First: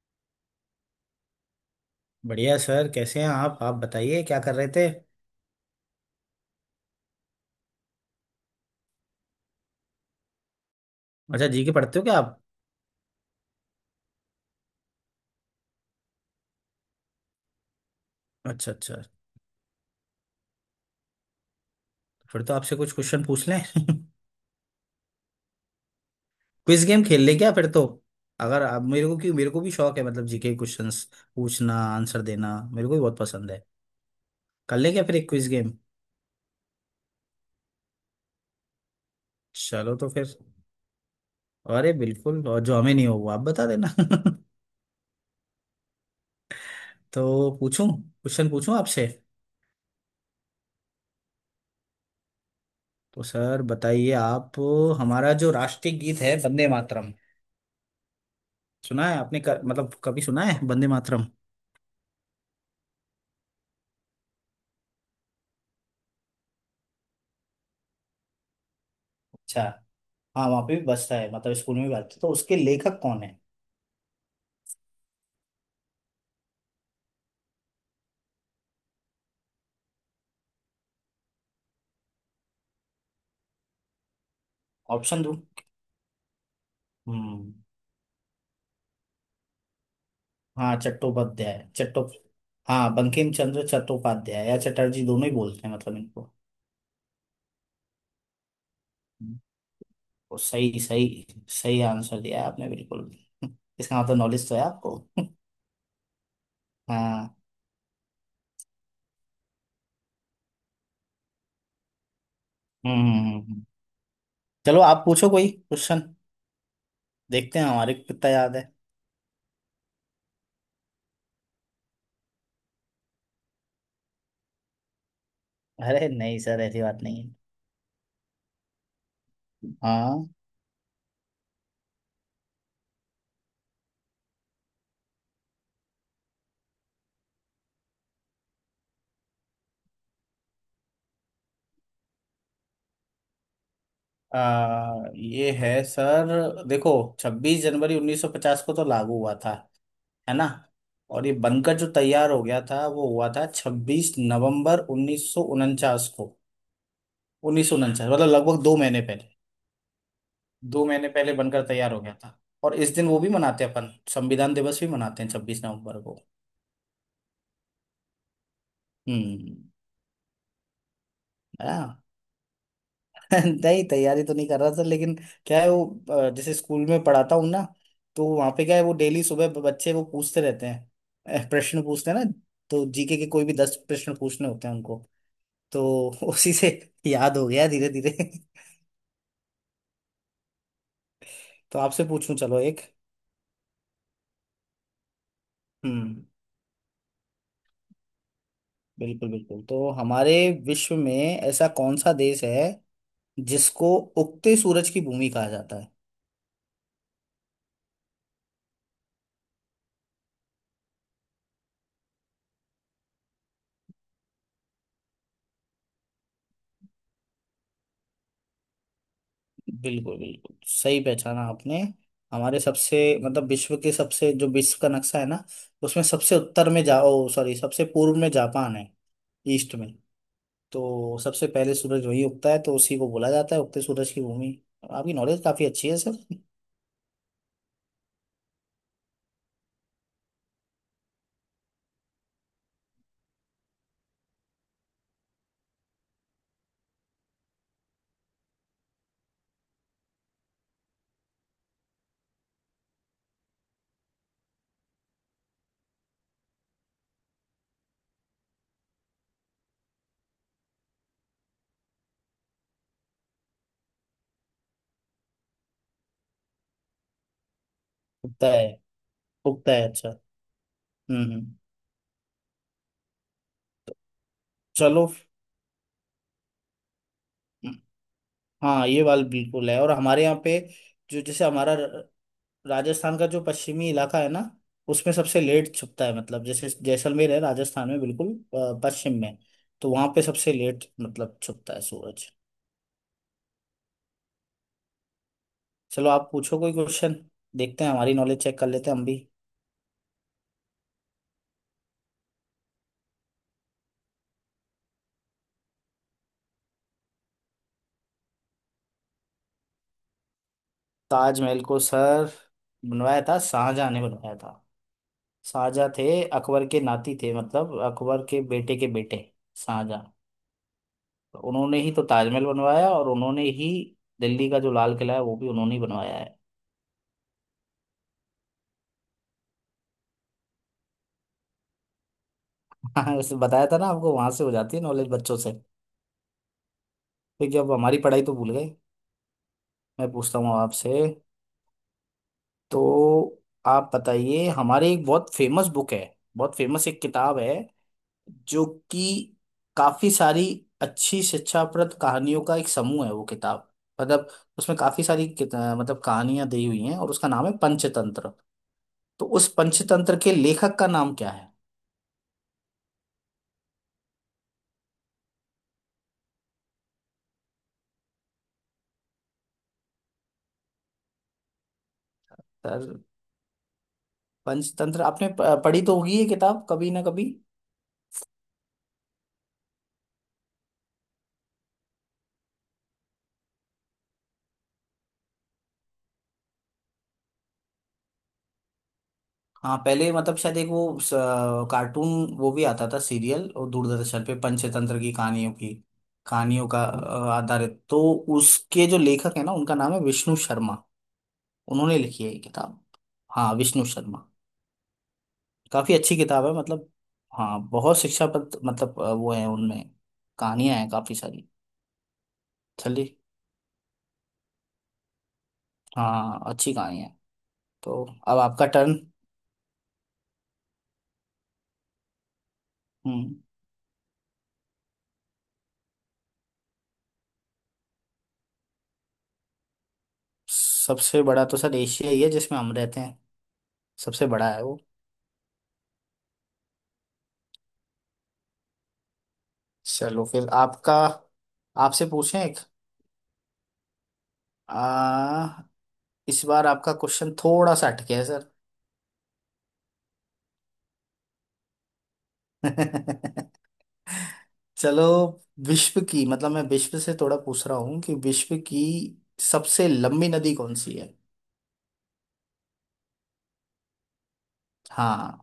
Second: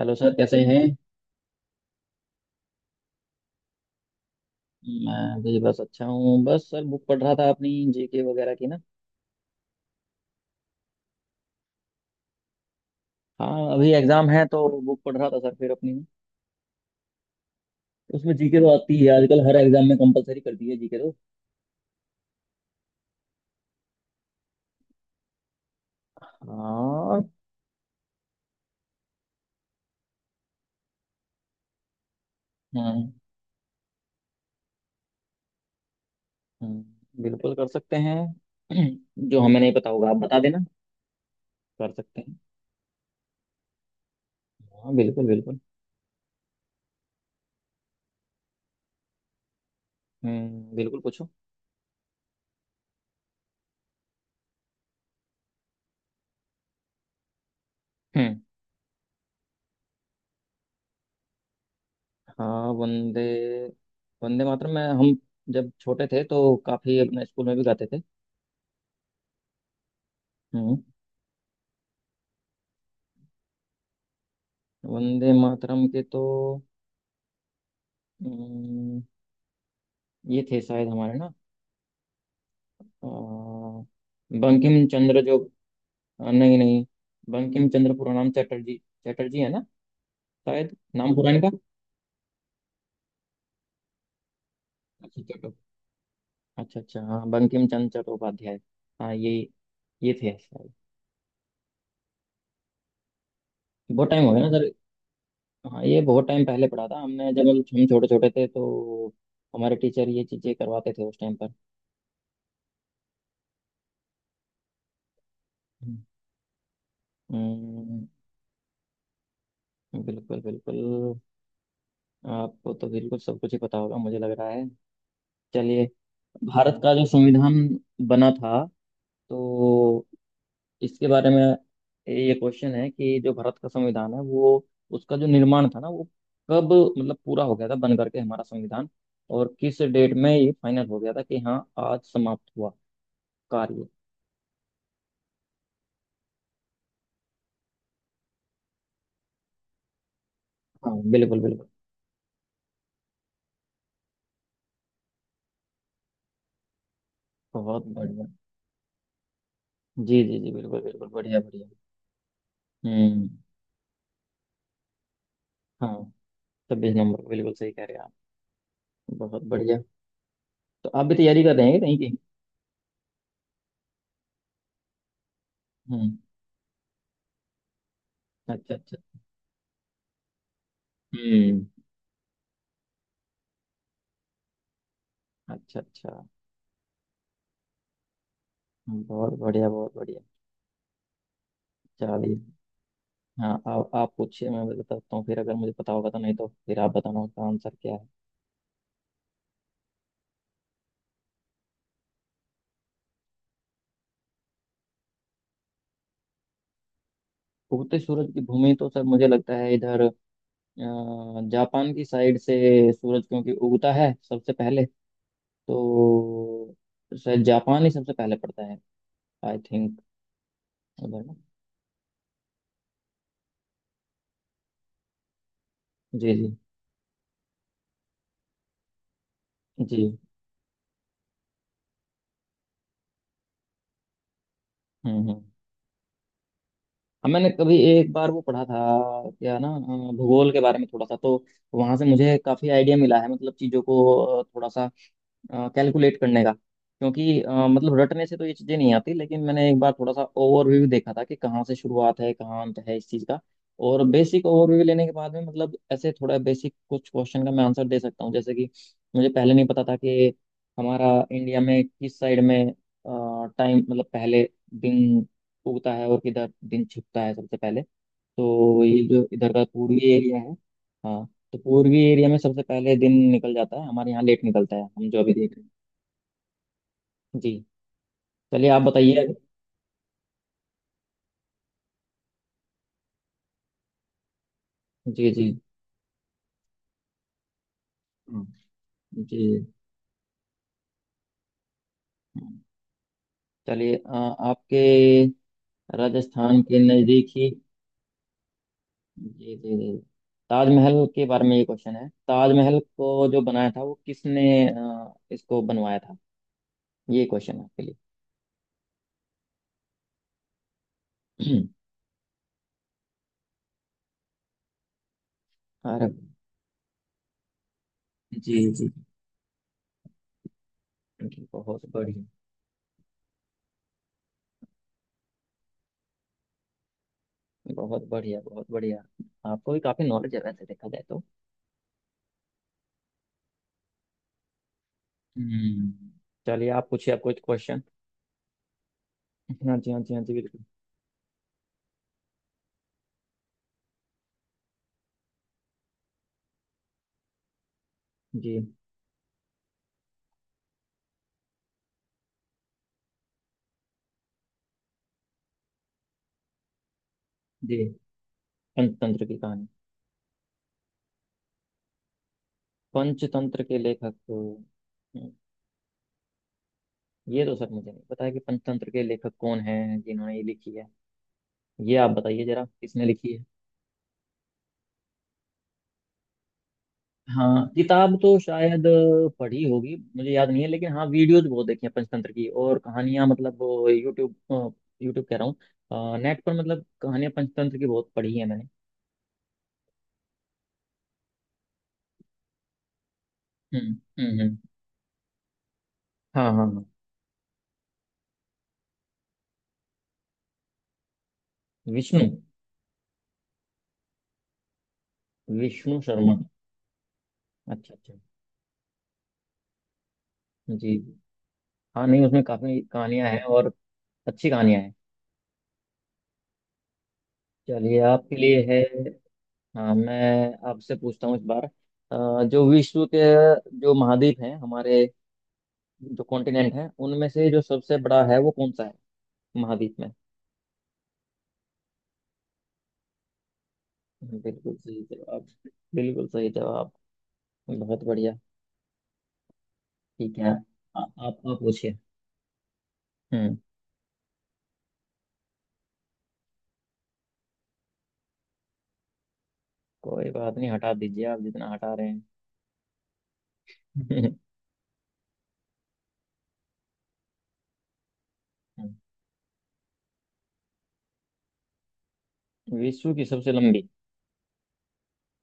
Hello sir, कैसे हैं। बढ़िया सर, कैसे हैं आप बताइए, क्या कर रहे थे? मैं भी बस अच्छा हूँ। बस सर बुक पढ़ रहा था अपनी, जीके वगैरह की ना। अच्छा, जी के पढ़ते हो क्या आप? हाँ, अभी एग्जाम है तो बुक पढ़ रहा था सर, फिर अपनी उसमें जीके तो अच्छा, आती अच्छा। है। आजकल हर एग्जाम में कंपलसरी कर दी है जीके तो। फिर तो आपसे कुछ क्वेश्चन पूछ लें। क्विज गेम खेल और लें क्या फिर तो? अगर आप मेरे को क्यों मेरे को भी शौक है, मतलब जीके क्वेश्चंस पूछना, आंसर देना हाँ मेरे को भी हाँ, बहुत पसंद है। कर लें क्या फिर एक क्विज गेम? बिल्कुल कर सकते हैं। जो हमें नहीं पता चलो तो होगा आप फिर। बता देना। कर अरे सकते हैं। बिल्कुल, और जो हमें नहीं हो वो आप बता देना। हाँ, बिल्कुल बिल्कुल। तो पूछूं, क्वेश्चन पूछूं आपसे। बिल्कुल पूछो। तो सर बताइए आप। हमारा जो राष्ट्रीय गीत है, वंदे मातरम। हम्म। सुना है आपने मतलब कभी सुना है वंदे मातरम? हाँ वंदे, वंदे मातरम में हम जब छोटे थे तो काफी अपने स्कूल में भी गाते थे। अच्छा। हाँ, वहाँ पे हम्म भी बसता है, मतलब स्कूल में भी बसता है। तो उसके लेखक कौन है? वंदे मातरम के तो अम्म, ये थे शायद हमारे ना, अ, बंकिम चंद्र ऑप्शन दूँ? जो। नहीं नहीं, हम्म। बंकिम चंद्र, पूरा नाम चटर्जी। चटर्जी है ना, हाँ, शायद नाम पूरा इनका। चट्टोपाध्याय, चट्टो। हाँ, बंकिम चंद्र चट्टोपाध्याय या चटर्जी अच्छा दोनों ही चटो। बोलते हैं, मतलब इनको। अच्छा अच्छा, हाँ बंकिम चंद्र चट्टोपाध्याय। हाँ, ये हम्म। ये थे तो शायद। सही, सही, सही आंसर दिया है आपने, बिल्कुल। इसका बहुत मतलब टाइम हो गया नॉलेज ना तो है सर। आपको। हाँ, ये बहुत टाइम पहले पढ़ा था हमने, हाँ। जब हम छोटे छोटे थे तो हमारे टीचर ये चीजें करवाते थे उस टाइम पर। हम्म, हम्म। चलो आप पूछो कोई क्वेश्चन। देखते हैं हमारे को अम्म, कितना याद है। बिल्कुल बिल्कुल। आपको तो बिल्कुल सब कुछ ही पता होगा, मुझे लग रहा है। चलिए, अरे नहीं सर, भारत ऐसी का बात जो नहीं है। संविधान बना था, तो हाँ। इसके बारे में ये क्वेश्चन है कि जो भारत का संविधान है, वो उसका जो निर्माण था ना, वो कब मतलब पूरा हो गया था बन करके, हमारा संविधान? और किस डेट में ये फाइनल हो गया था कि हाँ, आज समाप्त हुआ कार्य। ये है सर, देखो। 26 जनवरी 1950 को तो लागू हुआ था, है ना? हाँ और ये बिल्कुल बिल्कुल। बनकर जो तैयार हो गया था वो हुआ था 26 नवंबर 1949 को। उन्नीस सौ बहुत उनचास बढ़िया। मतलब लगभग 2 महीने पहले। जी जी जी, बिल्कुल दो बिल्कुल, महीने पहले बढ़िया बनकर बढ़िया। तैयार हो गया था। और इस दिन वो हम्म। भी मनाते हैं, अपन संविधान दिवस भी मनाते हैं छब्बीस हाँ, नवंबर को। 26 नंबर, बिल्कुल सही कह रहे हैं आप। बहुत हम्म। बढ़िया। तो आप भी तैयारी कर रहे हैं कहीं हाँ। की? नहीं, तैयारी तो नहीं कर रहा था, लेकिन क्या है वो, हम्म। जैसे स्कूल में पढ़ाता हूँ ना, तो वहाँ पे अच्छा क्या है वो, अच्छा। डेली सुबह बच्चे वो पूछते रहते हैं। हम्म। प्रश्न पूछते हैं ना, तो जीके के कोई भी 10 प्रश्न पूछने होते हैं। अच्छा तो अच्छा। उसी से याद हो गया धीरे धीरे। बहुत बढ़िया बहुत बढ़िया। तो आपसे पूछूं, चलिए, चलो एक। हाँ आप पूछिए, मैं बताता हूँ। फिर अगर मुझे पता होगा तो, हम्म, नहीं तो फिर आप बताना उसका आंसर क्या है। बिल्कुल बिल्कुल, तो हमारे विश्व में ऐसा कौन सा देश है जिसको उगते सूरज की भूमि कहा जाता है? उगते सूरज की भूमि तो सर मुझे लगता है इधर, जापान की साइड से सूरज क्योंकि उगता है सबसे पहले, तो शायद जापान ही सबसे पहले पड़ता है, आई थिंक। बिल्कुल बिल्कुल सही उधर ना। पहचाना आपने। हमारे सबसे, मतलब विश्व के सबसे, जो विश्व का नक्शा है ना, उसमें जी सबसे जी उत्तर में जा, ओ सॉरी, सबसे पूर्व में जापान है, ईस्ट में। जी। तो सबसे पहले सूरज वही उगता है, तो उसी को बोला जाता है उगते सूरज की भूमि। आपकी हम्म। नॉलेज काफी अच्छी है सर। अब मैंने कभी एक बार वो पढ़ा था क्या ना, भूगोल के बारे में थोड़ा सा, तो वहां से मुझे काफी आइडिया मिला है मतलब चीजों को, थोड़ा सा कैलकुलेट करने का। क्योंकि मतलब रटने से तो ये चीज़ें नहीं आती, लेकिन मैंने एक बार थोड़ा सा ओवरव्यू देखा था कि कहाँ से शुरुआत है, कहाँ अंत है इस चीज़ का। और बेसिक ओवरव्यू लेने के बाद में, मतलब ऐसे थोड़ा बेसिक कुछ क्वेश्चन का मैं आंसर दे सकता हूँ। जैसे कि मुझे पहले नहीं पता था कि हमारा इंडिया में किस साइड में टाइम मतलब पहले दिन उगता है और किधर दिन छिपता है सबसे पहले। उगता है। तो ये जो इधर का उगता है, पूर्वी अच्छा। एरिया है, हम्म, हाँ, तो पूर्वी एरिया में सबसे पहले दिन निकल जाता है। हमारे यहाँ लेट निकलता है चलो। हम जो अभी देख रहे हैं। जी। हम्म। चलिए आप हाँ, ये बताइए वाल अभी। बिल्कुल है, और हमारे यहाँ पे जो जैसे हमारा राजस्थान का जो पश्चिमी इलाका है ना, उसमें जी सबसे जी। लेट छुपता है, मतलब जैसे जैसलमेर है राजस्थान में, बिल्कुल। हम्म, पश्चिम जी। में, तो वहां पे सबसे लेट मतलब छुपता है सूरज। हम्म। चलिए, आपके चलो आप पूछो राजस्थान कोई के क्वेश्चन। नज़दीक ही। देखते हैं, हमारी नॉलेज चेक कर लेते हैं हम भी। जी जी जी। ताजमहल के बारे में ये क्वेश्चन है, ताजमहल को जो बनाया था वो किसने इसको बनवाया था? ये क्वेश्चन है आपके लिए। ताजमहल को सर बनवाया था, शाहजहां ने बनवाया था। शाहजहां अरे। थे अकबर के नाती, थे मतलब अकबर के जी बेटे के जी बेटे, शाहजहां। तो जी, उन्होंने बहुत ही तो बढ़िया। ताजमहल बनवाया, और उन्होंने ही दिल्ली का जो लाल किला है वो भी उन्होंने ही बनवाया है। बहुत बढ़िया बहुत बढ़िया। आपको भी काफ़ी नॉलेज है वैसे देखा जाए तो। हाँ, वैसे बताया था ना आपको, वहां से हो जाती है नॉलेज बच्चों से। हम्म। चलिए आप पूछिए आप कुछ फिर जब क्वेश्चन। हमारी पढ़ाई तो भूल गए। हाँ जी हाँ मैं जी हाँ जी, पूछता हूँ बिल्कुल। आपसे। तो आप बताइए, हमारी एक बहुत फेमस बुक है, बहुत फेमस एक किताब है, जो जी कि काफी सारी अच्छी शिक्षाप्रद कहानियों का एक समूह है, वो किताब, मतलब उसमें काफी सारी मतलब कहानियां दी हुई हैं, और उसका नाम है जी। पंचतंत्र। पंचतंत्र तो की उस कहानी। पंचतंत्र के लेखक का नाम क्या है? पंचतंत्र के लेखक, ये तो सर मुझे नहीं पता है कि पंचतंत्र के लेखक कौन हैं जिन्होंने ये लिखी है। ये आप बताइए जरा, सर, किसने लिखी है। पंचतंत्र आपने पढ़ी तो होगी ये किताब, कभी ना कभी। हाँ, किताब तो शायद पढ़ी होगी, मुझे याद नहीं है। लेकिन हाँ वीडियोज बहुत देखी हैं पंचतंत्र की, और कहानियां मतलब वो यूट्यूब, यूट्यूब कह रहा हूँ नेट पर, मतलब कहानियां पंचतंत्र की बहुत पढ़ी है मैंने। हाँ, पहले मतलब शायद एक वो कार्टून वो भी आता था, सीरियल और हम्म। दूरदर्शन पे हम्म। पंचतंत्र की कहानियों की, हाँ हाँ कहानियों का हाँ। आधारित तो, उसके जो लेखक है ना, उनका नाम है विष्णु शर्मा। उन्होंने लिखी विष्णु। है ये किताब। हाँ, विष्णु शर्मा। काफी विष्णु अच्छी शर्मा। किताब है, मतलब, हाँ, अच्छा बहुत अच्छा। शिक्षाप्रद, मतलब वो है उनमें, जी कहानियां हैं काफी जी। सारी। हाँ नहीं, उसमें काफी चलिए। कहानियां हैं, और अच्छी कहानियां हैं। हाँ, अच्छी कहानी है। चलिए तो आपके अब लिए आपका है। टर्न। हाँ मैं आपसे पूछता हूँ इस बार। जो विश्व के हम्म। जो महाद्वीप हैं हमारे, जो कॉन्टिनेंट हैं, उनमें से जो सबसे बड़ा है वो कौन सा है महाद्वीप में? सबसे बड़ा तो सर एशिया ही है, जिसमें हम रहते हैं। सबसे बड़ा है बिल्कुल वो। सही जवाब। बिल्कुल सही जवाब। बहुत बढ़िया। चलो ठीक फिर है, आपका। आप आप पूछिए। आपसे पूछें एक। हम्म। आ, इस बार आपका क्वेश्चन थोड़ा सा अटके है सर। कोई बात नहीं, हटा दीजिए आप जितना हटा रहे हैं। चलो, विश्व की, मतलब मैं विश्व से थोड़ा पूछ रहा हूँ, कि विश्व की सबसे लंबी नदी कौन सी है? विश्व की सबसे लंबी। हाँ।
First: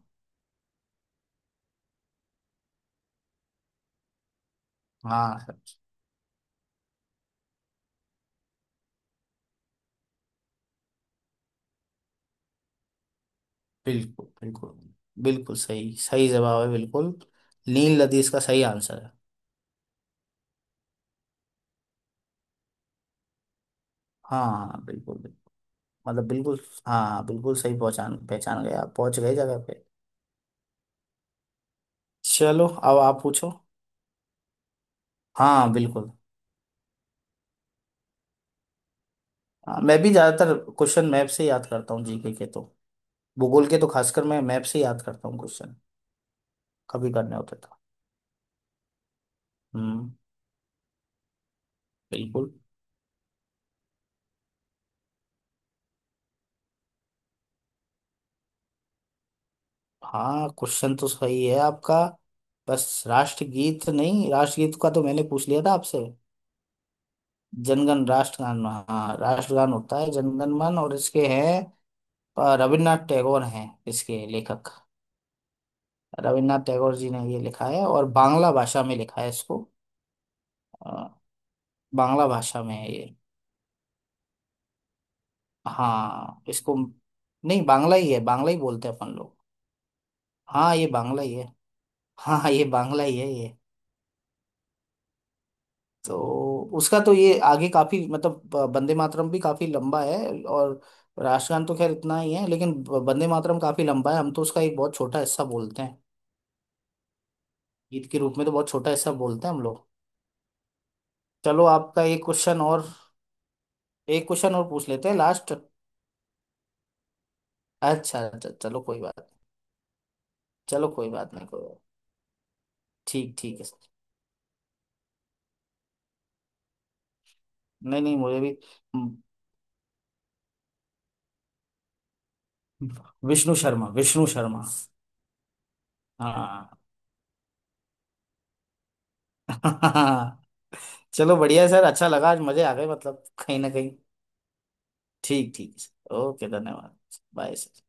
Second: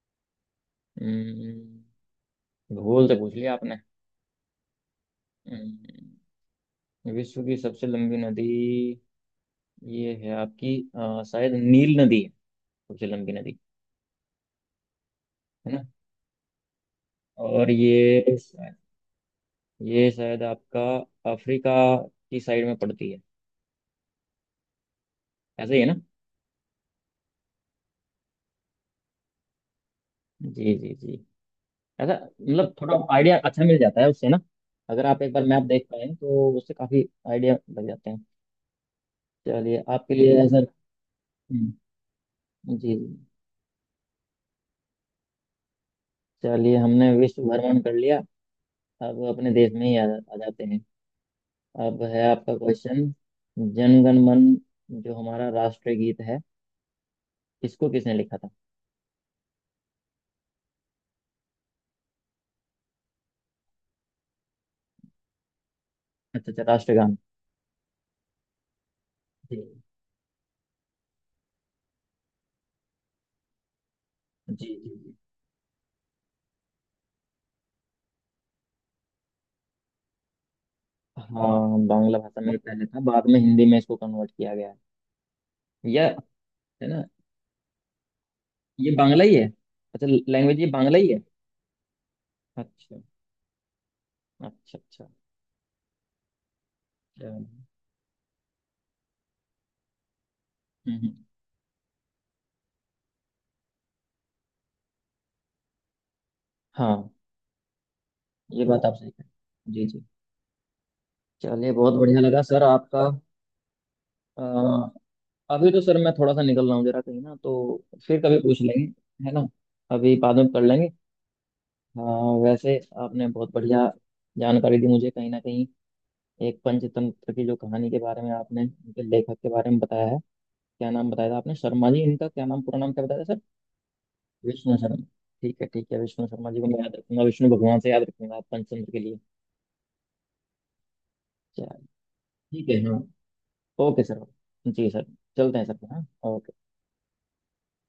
हम्म, भूल से पूछ लिया आपने। हाँ सर। हम्म, विश्व की सबसे लंबी नदी ये है आपकी, शायद नील नदी है, झेलम की नदी। बिल्कुल बिल्कुल। बिल्कुल है ना? सही सही जवाब है, बिल्कुल। और नील नदी ये इसका सही आंसर है। ये शायद आपका अफ्रीका की साइड में पड़ती है, हाँ हाँ, बिल्कुल बिल्कुल। ऐसे ही है ना? मतलब बिल्कुल। हाँ, बिल्कुल सही, पहचान पहचान गए आप, पहुंच गए जगह पे। जी जी जी। ऐसा चलो मतलब थोड़ा अब आप आइडिया पूछो। अच्छा मिल जाता है उससे ना। अगर आप एक बार मैप हाँ देख बिल्कुल। पाए तो उससे काफी आइडिया लग जाते हैं। हाँ, चलिए मैं भी आपके लिए ज्यादातर सर। क्वेश्चन मैप से याद हम्म, करता हूँ जीके के तो। जी जी। भूगोल के तो खासकर मैं मैप से याद करता हूँ क्वेश्चन। चलिए, हमने कभी करने विश्व होते भ्रमण तो। कर लिया, अब अपने देश में ही हम्म। आ जाते हैं। अब है बिल्कुल। आपका क्वेश्चन, जनगण मन जो हमारा राष्ट्रीय गीत है, इसको किसने लिखा था? हाँ, क्वेश्चन तो सही है आपका। बस राष्ट्रगीत नहीं, राष्ट्रगीत का तो मैंने पूछ लिया था आपसे। अच्छा अच्छा, राष्ट्रगान। जनगण, राष्ट्रगान, हाँ जी राष्ट्रगान होता है जनगण मन, और इसके हैं रविन्द्रनाथ टैगोर हैं इसके जी लेखक। जी जी। रविन्द्रनाथ टैगोर जी ने ये लिखा है, और बांग्ला भाषा में लिखा है इसको। अ, हाँ बांग्ला बांग्ला भाषा में ही भाषा में पहले है था, ये। बाद में हिंदी में इसको कन्वर्ट किया गया है। या, हाँ, इसको। है ना? नहीं, बांग्ला ही है, बांग्ला ही बोलते ये हैं अपन बांग्ला ही लोग। है? अच्छा, लैंग्वेज ये हाँ, ये बांग्ला ही है। बांग्ला ही है। हाँ हाँ, ये अच्छा, बांग्ला ही है ये। अच्छा अच्छा। तो उसका तो ये चलो। आगे काफी, मतलब वंदे मातरम भी काफी लंबा है। और हम्म हम्म। राष्ट्रगान तो खैर इतना ही है, लेकिन वंदे मातरम काफी लंबा है, हम तो उसका एक बहुत छोटा हिस्सा बोलते हैं। हाँ गीत के रूप में तो ये बहुत बात छोटा आप सही हिस्सा कह। बोलते हैं हम जी लोग। जी। चलो चलिए, बहुत आपका बढ़िया एक लगा क्वेश्चन सर और, आपका। एक अ, क्वेश्चन और पूछ लेते हैं लास्ट। अभी तो सर मैं थोड़ा सा निकल रहा हूँ जरा कहीं ना, तो अच्छा फिर कभी अच्छा, पूछ चलो लेंगे। कोई बात। है ना? अभी बाद में कर चलो लेंगे। कोई बात नहीं, कोई बात। हाँ वैसे, आपने ठीक बहुत ठीक है बढ़िया सर। जानकारी दी मुझे कहीं ना कहीं, एक पंचतंत्र की जो कहानी के नहीं नहीं, बारे में मुझे भी। आपने उनके हम्म। लेखक के बारे में बताया है। क्या नाम बताया था आपने, शर्मा जी इनका क्या नाम, पूरा नाम क्या बताया था सर? विष्णु शर्मा, विष्णु शर्मा। विष्णु शर्मा। ठीक है ठीक है, विष्णु शर्मा जी को हाँ। मैं याद रखूंगा, विष्णु भगवान से याद रखूंगा पंचतंत्र के लिए। चलो बढ़िया है चलिए, सर, अच्छा लगा आज, मजे ठीक आ है, गए हाँ। मतलब कहीं ना कहीं। Okay sir. जी सर। ठीक चलते हैं ठीक है सर, हाँ। Sir, okay, okay. धन्यवाद। Bye sir.